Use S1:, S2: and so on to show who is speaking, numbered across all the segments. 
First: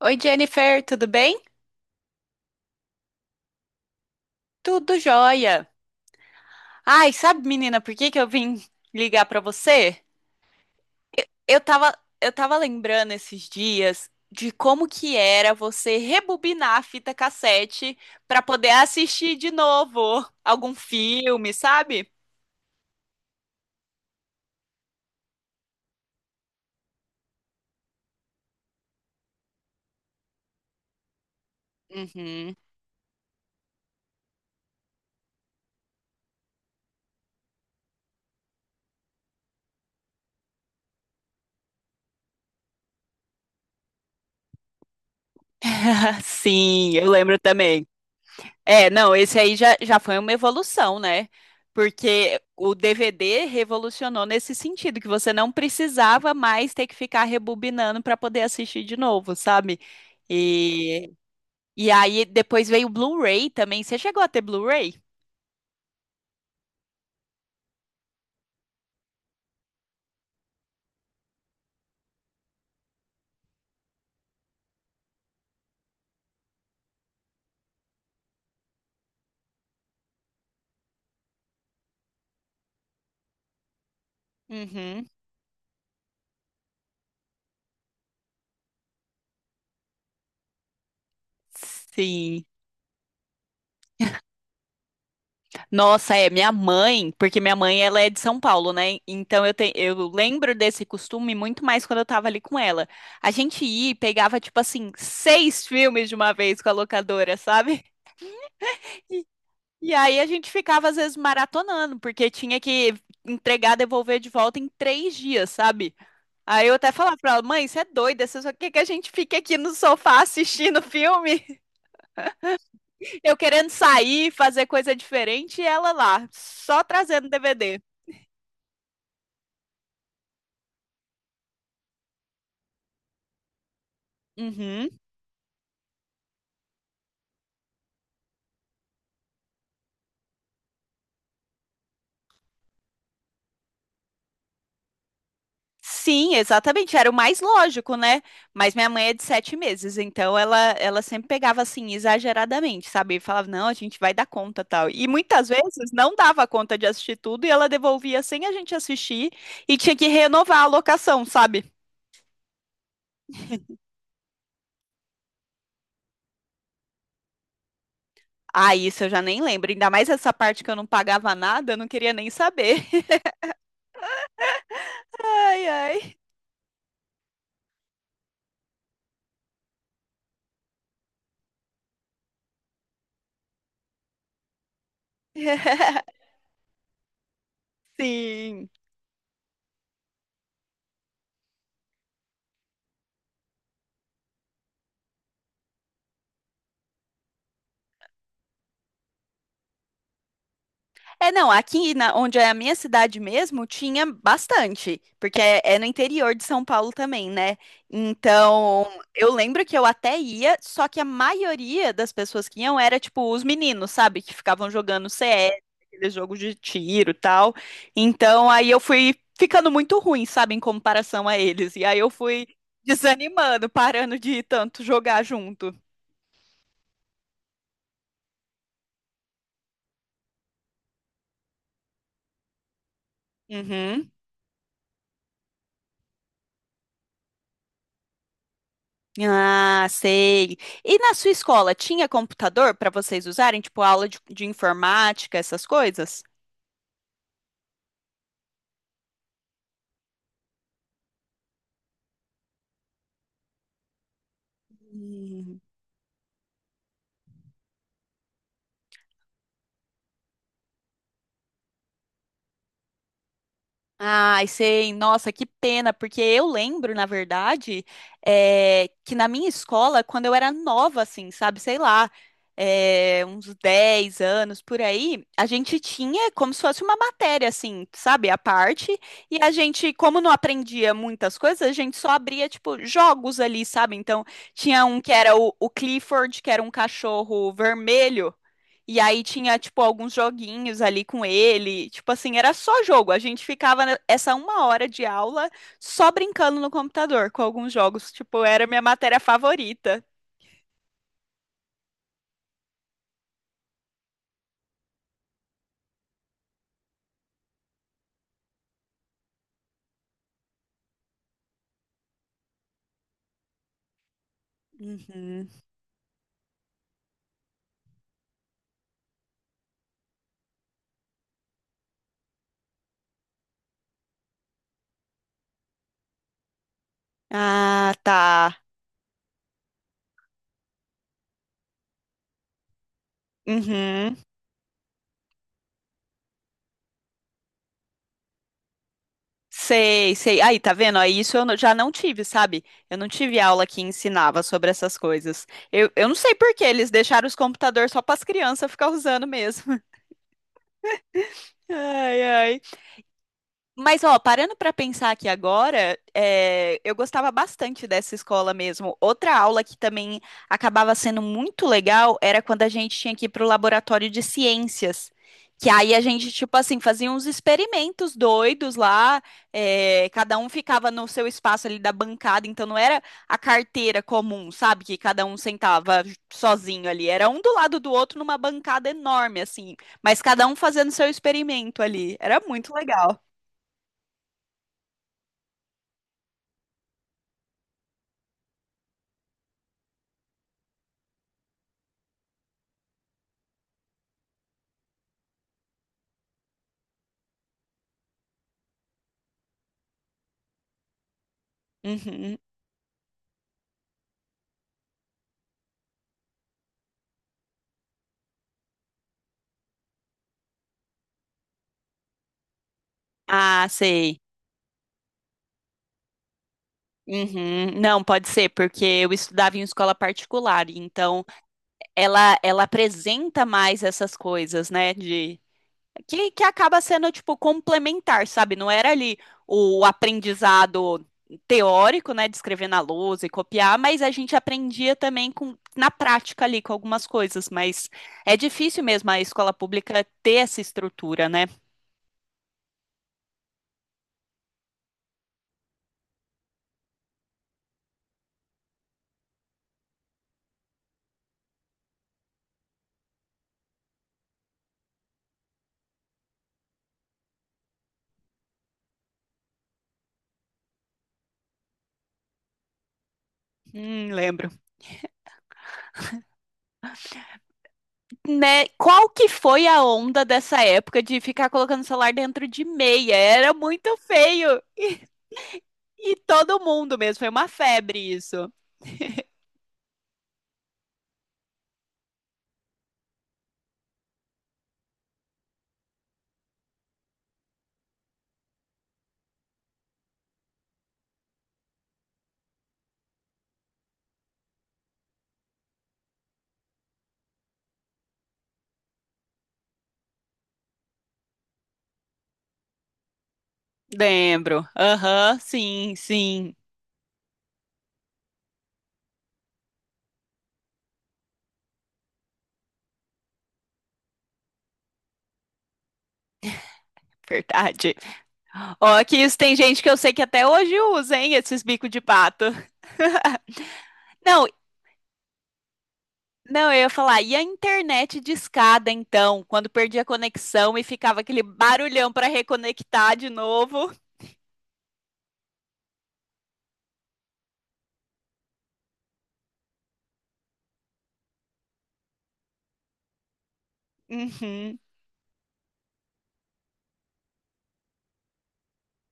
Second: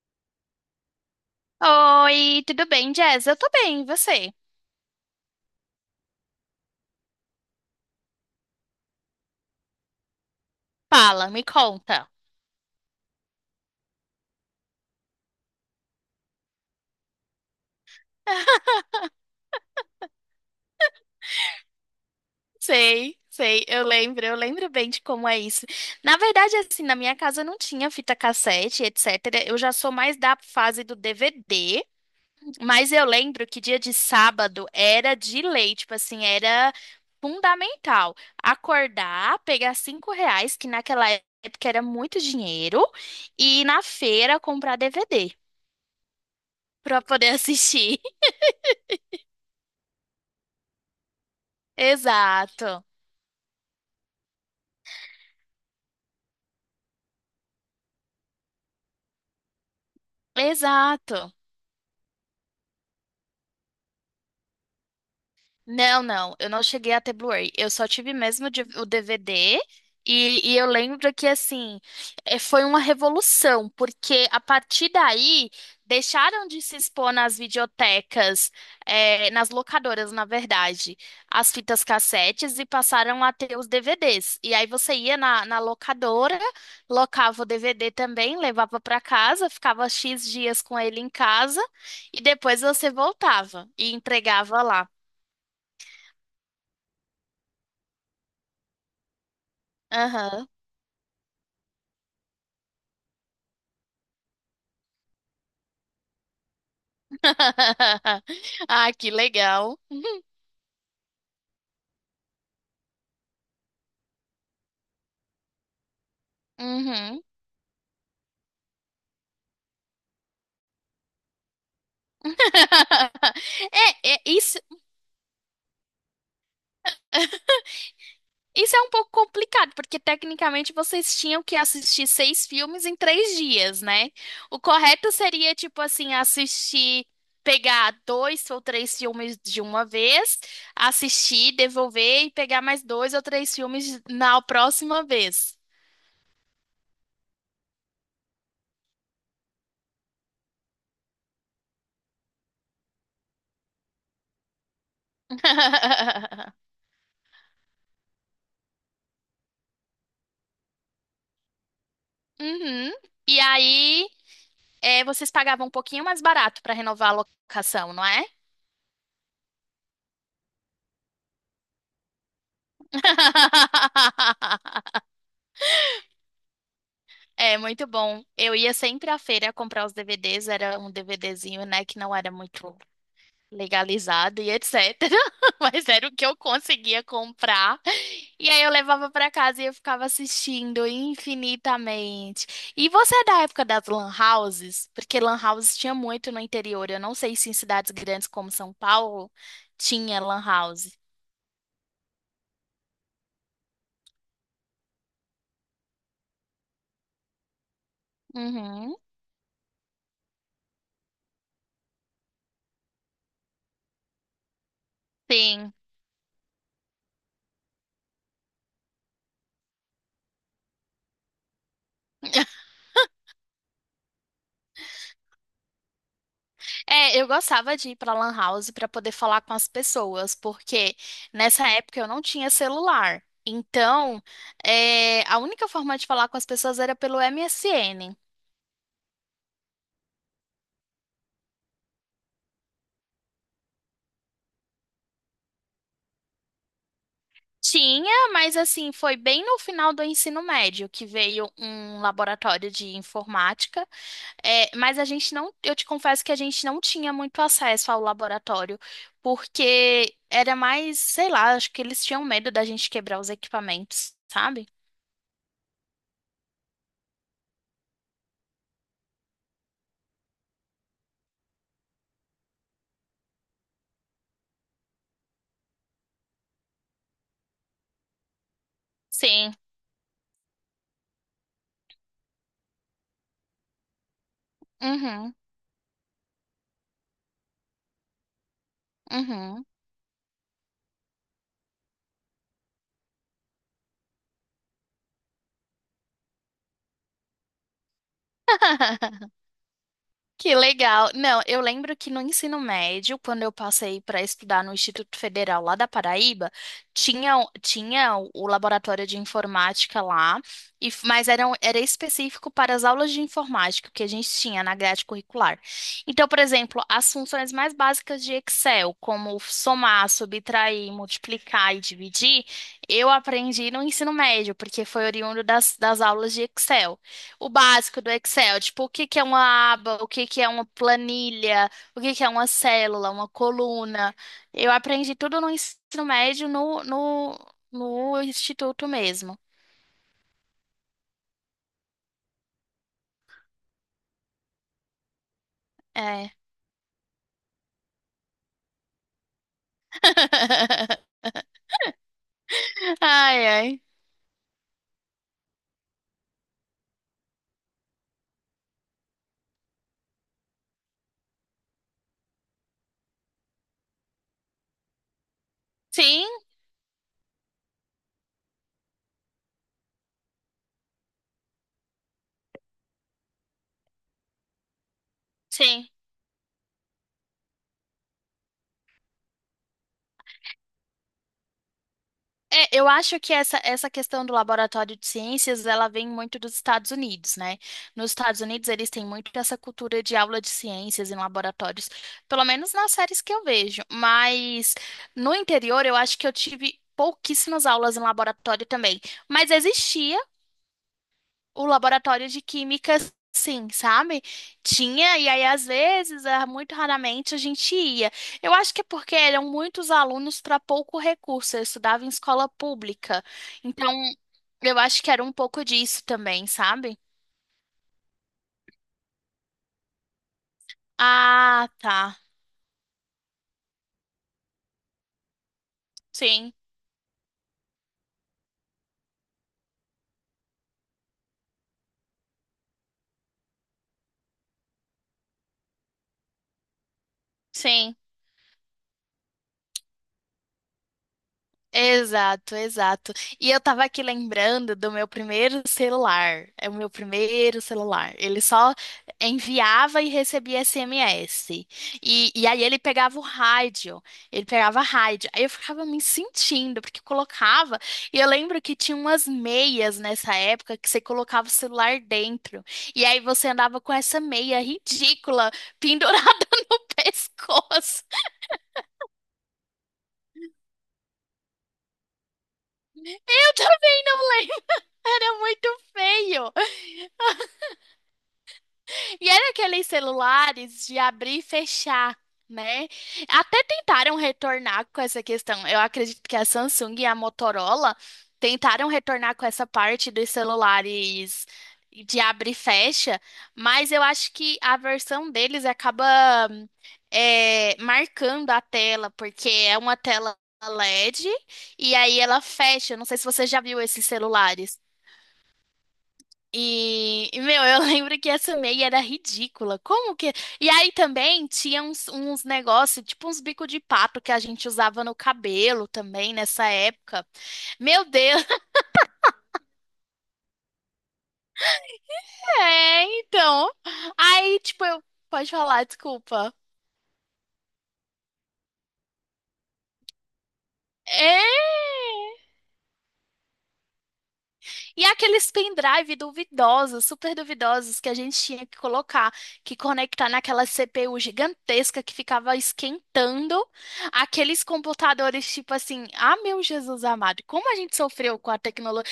S1: Oi, Jennifer, tudo bem?
S2: Oi, tudo bem, Jess? Eu tô bem, e você?
S1: Tudo jóia. Ai, sabe, menina, por que eu vim ligar pra você?
S2: Fala, me
S1: Eu tava,
S2: conta.
S1: eu tava lembrando esses dias de como que era você rebobinar a fita cassete pra poder assistir de novo algum filme, sabe?
S2: Sei, sei, eu lembro bem de como é isso. Na verdade, assim, na minha casa não tinha fita cassete, etc. Eu já sou mais da fase do DVD,
S1: Uhum.
S2: mas eu lembro que dia de sábado era de lei, tipo assim, era fundamental acordar, pegar R$ 5, que naquela época era muito dinheiro, e ir na feira comprar DVD
S1: Sim,
S2: pra
S1: eu
S2: poder
S1: lembro também.
S2: assistir.
S1: É, não, esse aí já foi uma evolução, né? Porque o
S2: Exato,
S1: DVD revolucionou nesse sentido, que você não precisava mais ter que ficar rebobinando para poder assistir de novo, sabe? E,
S2: exato.
S1: e aí depois veio o Blu-ray também. Você chegou a ter Blu-ray?
S2: Não, não, eu não cheguei a ter Blu-ray. Eu só tive mesmo o DVD. E eu lembro que, assim, foi uma revolução, porque a partir daí deixaram de se expor nas videotecas, nas locadoras, na verdade, as fitas cassetes e passaram a ter os DVDs. E aí você
S1: Uhum.
S2: ia na locadora, locava o DVD também, levava para casa, ficava X dias com ele em casa e
S1: Sim.
S2: depois você voltava e entregava lá.
S1: Nossa, é minha mãe, porque minha mãe ela é de São Paulo, né? Então eu
S2: Aham.
S1: lembro desse costume muito mais quando eu tava ali com ela. A gente ia e pegava, tipo assim, 6 filmes de uma vez com a locadora, sabe?
S2: Ah, que legal.
S1: E aí a gente ficava, às vezes, maratonando, porque tinha que entregar, devolver de volta em 3 dias, sabe? Aí eu até falava
S2: Uhum.
S1: pra ela, mãe, você é doida, você só quer que a gente fique aqui no sofá assistindo filme, eu querendo
S2: É, é,
S1: sair,
S2: isso,
S1: fazer coisa diferente, e ela lá, só trazendo DVD.
S2: isso é um pouco complicado, porque tecnicamente vocês tinham que assistir seis filmes em 3 dias, né? O
S1: Uhum.
S2: correto seria, tipo assim, assistir, pegar dois ou três filmes de uma vez, assistir, devolver e pegar mais dois ou três filmes na próxima vez.
S1: Sim, exatamente, era o mais lógico, né? Mas minha mãe é de 7 meses, então ela sempre pegava assim, exageradamente, sabe? E falava, não, a gente vai dar conta, tal. E muitas vezes não dava conta de assistir tudo e ela devolvia sem a gente assistir e tinha que renovar a locação, sabe?
S2: Uhum. E aí. É, vocês pagavam um pouquinho mais barato para renovar a locação, não é?
S1: Ah, isso eu já nem lembro, ainda mais essa parte que eu não pagava nada, eu não queria nem saber. Ai, ai.
S2: É muito bom. Eu ia sempre à feira comprar os DVDs, era um DVDzinho, né, que não era muito legalizado e etc. Mas era o que eu conseguia comprar. E aí
S1: Sim.
S2: eu levava para casa e eu ficava assistindo infinitamente. E você é da época das lan houses? Porque lan houses tinha muito no interior. Eu não sei se em cidades grandes como São Paulo tinha lan house.
S1: É, não, aqui na, onde é a minha cidade mesmo, tinha bastante, porque é, é no interior de São Paulo também, né? Então,
S2: Uhum.
S1: eu lembro que eu até ia, só que a maioria das pessoas que iam era, tipo, os meninos, sabe? Que ficavam jogando CS,
S2: Sim.
S1: aqueles jogos de tiro e tal. Então, aí eu fui ficando muito ruim, sabe? Em comparação a eles. E aí eu fui desanimando, parando de tanto jogar junto.
S2: É, eu gostava de ir pra Lan House pra poder falar com as pessoas, porque nessa época eu não tinha celular.
S1: Uhum.
S2: Então, a única forma de falar com as pessoas era pelo MSN.
S1: Ah, sei. E na sua escola tinha computador para vocês usarem, tipo aula de informática, essas coisas?
S2: Tinha, mas assim, foi bem no final do ensino médio que veio um laboratório de informática. É, mas a gente não, eu te confesso que a gente não tinha muito acesso ao laboratório, porque era mais, sei lá, acho que eles tinham medo da gente quebrar os equipamentos,
S1: Ai,
S2: sabe?
S1: sei, nossa, que pena, porque eu lembro, na verdade, que na minha escola, quando eu era nova, assim, sabe, sei lá, uns 10 anos por aí, a gente tinha como se fosse uma matéria, assim, sabe, à parte, e a
S2: Sim.
S1: gente, como não aprendia muitas coisas, a gente só abria, tipo, jogos ali, sabe? Então, tinha um que
S2: Uhum.
S1: era o Clifford, que era um cachorro vermelho. E aí tinha,
S2: Uhum.
S1: tipo, alguns joguinhos ali com ele. Tipo assim, era só jogo. A gente essa uma hora de aula só brincando no computador com alguns jogos. Tipo, era minha matéria favorita.
S2: Que legal. Não, eu lembro que no ensino médio, quando eu passei para estudar no Instituto Federal lá da Paraíba, tinha, tinha o laboratório de informática lá, e, mas era, era específico para as aulas de informática que a gente tinha na grade
S1: Uhum.
S2: curricular. Então, por exemplo, as funções mais básicas de Excel, como somar, subtrair, multiplicar e dividir, eu aprendi no ensino médio, porque foi oriundo das aulas de Excel. O
S1: Ah,
S2: básico do Excel,
S1: tá.
S2: tipo, o que que é uma aba, o que que é uma planilha, o que que é uma célula, uma coluna.
S1: Uhum.
S2: Eu aprendi tudo no ensino médio, no instituto mesmo.
S1: Sei, sei. Aí, tá vendo? Aí isso eu não- já não tive, sabe? Eu não tive aula que ensinava sobre essas coisas. Eu não
S2: É.
S1: sei por que eles deixaram os computadores só para as crianças ficar usando mesmo. Ai, ai.
S2: Ai, ai.
S1: Mas, ó, parando para pensar aqui agora, é, eu gostava bastante dessa escola mesmo. Outra aula que também acabava sendo muito legal era quando a gente tinha que ir para o laboratório de ciências. Que aí a
S2: Sim,
S1: gente, tipo assim, fazia uns experimentos doidos lá, é, cada um ficava no seu espaço ali da bancada, então não era a carteira comum, sabe? Que cada um
S2: sim.
S1: sentava sozinho ali, era um do lado do outro numa bancada enorme, assim, mas cada um fazendo seu experimento ali. Era
S2: É,
S1: muito
S2: eu acho
S1: legal.
S2: que essa questão do laboratório de ciências, ela vem muito dos Estados Unidos, né? Nos Estados Unidos, eles têm muito essa cultura de aula de ciências em laboratórios, pelo menos nas séries que eu vejo. Mas no interior, eu acho que eu tive pouquíssimas aulas em laboratório também. Mas existia o laboratório
S1: Uhum.
S2: de química, sim, sabe? Tinha, e aí às vezes, ah, muito raramente a gente ia. Eu acho que é porque eram muitos alunos para pouco recurso. Eu estudava em escola pública,
S1: Ah,
S2: então
S1: sei.
S2: eu acho que era um pouco disso também, sabe?
S1: Uhum. Não, pode ser, porque eu estudava em escola particular, então
S2: Ah, tá.
S1: ela apresenta mais essas coisas, né, de que
S2: Sim,
S1: acaba sendo tipo complementar, sabe? Não era ali o aprendizado teórico, né, de escrever na lousa e copiar, mas a gente aprendia também com na prática ali com algumas coisas, mas
S2: sim.
S1: é difícil mesmo a escola pública ter essa estrutura, né?
S2: Exato, exato. E eu tava aqui lembrando do meu primeiro celular. É o meu primeiro celular. Ele só enviava e recebia SMS. E aí ele pegava o rádio. Ele pegava rádio. Aí eu ficava me sentindo, porque eu colocava. E eu lembro que tinha umas meias nessa época que você colocava o celular dentro. E aí você andava com essa
S1: Lembro.
S2: meia ridícula pendurada no pescoço.
S1: Né? Qual que foi a onda dessa época de ficar colocando o celular dentro de meia?
S2: Eu
S1: Era muito
S2: também não lembro.
S1: feio.
S2: Era muito
S1: E
S2: feio.
S1: todo mundo mesmo, foi uma febre isso.
S2: E era aqueles celulares de abrir e fechar, né? Até tentaram retornar com essa questão. Eu acredito que a Samsung e a Motorola tentaram retornar com essa parte dos celulares de abre e fecha, mas eu acho que a versão deles acaba marcando a tela, porque é uma tela LED e D e aí ela fecha. Eu não sei se você já viu esses
S1: Lembro.
S2: celulares.
S1: Aham, sim, sim.
S2: Meu, eu lembro que essa meia era ridícula. Como que. E aí também tinha uns negócios, tipo uns bico de pato que a gente usava no cabelo também nessa época.
S1: Verdade.
S2: Meu Deus,
S1: Ó, que isso tem gente que eu sei que até hoje usa, hein, esses bicos de pato.
S2: é, então.
S1: Não,
S2: Aí, tipo, eu. Pode falar, desculpa.
S1: não, eu ia falar, e a internet discada então, quando perdia a conexão e ficava
S2: É!
S1: aquele barulhão para reconectar de novo?
S2: E aqueles pendrive duvidosos, super duvidosos, que a gente tinha que colocar, que conectar naquela CPU gigantesca que ficava esquentando. Aqueles
S1: Uhum.
S2: computadores, tipo assim, ah, meu Jesus amado, como a gente sofreu com a tecnologia.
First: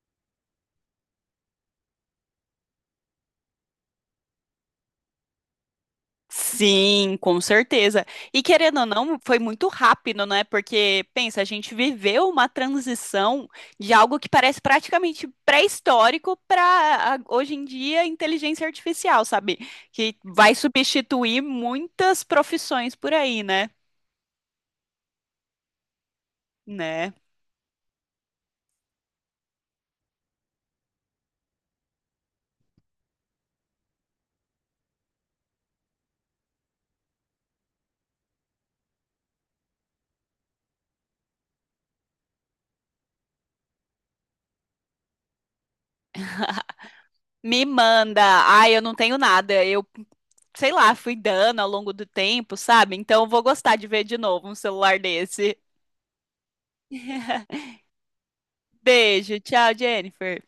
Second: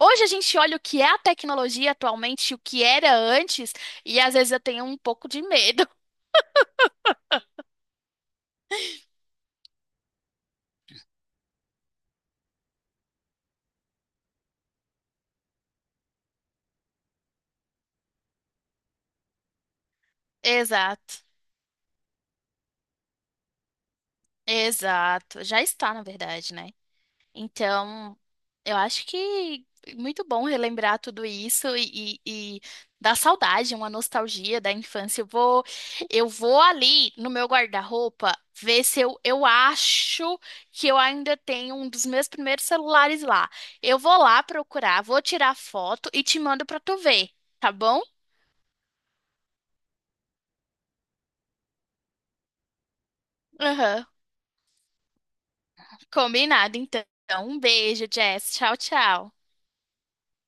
S2: Hoje a gente olha o que é a tecnologia atualmente, e o que era antes, e às vezes eu tenho um pouco de medo.
S1: Sim, com certeza. E querendo ou não, foi muito rápido, né? Porque, pensa, a gente viveu uma transição de algo que parece praticamente pré-histórico para hoje em dia inteligência artificial, sabe? Que vai
S2: Exato,
S1: substituir muitas profissões por aí, né?
S2: exato. Já está, na verdade, né?
S1: Né?
S2: Então, eu acho que é muito bom relembrar tudo isso e dar saudade, uma nostalgia da infância. Eu vou ali no meu guarda-roupa ver se eu acho que eu ainda tenho um dos meus primeiros celulares lá. Eu vou lá procurar, vou tirar foto e te mando pra tu ver,
S1: Me
S2: tá bom?
S1: manda. Ai, eu não tenho nada. Eu, sei lá, fui dando ao longo do tempo, sabe? Então eu vou gostar de ver
S2: Aham,
S1: de novo um celular desse.
S2: combinado, então. Um beijo, Jess. Tchau, tchau.
S1: Beijo, tchau, Jennifer.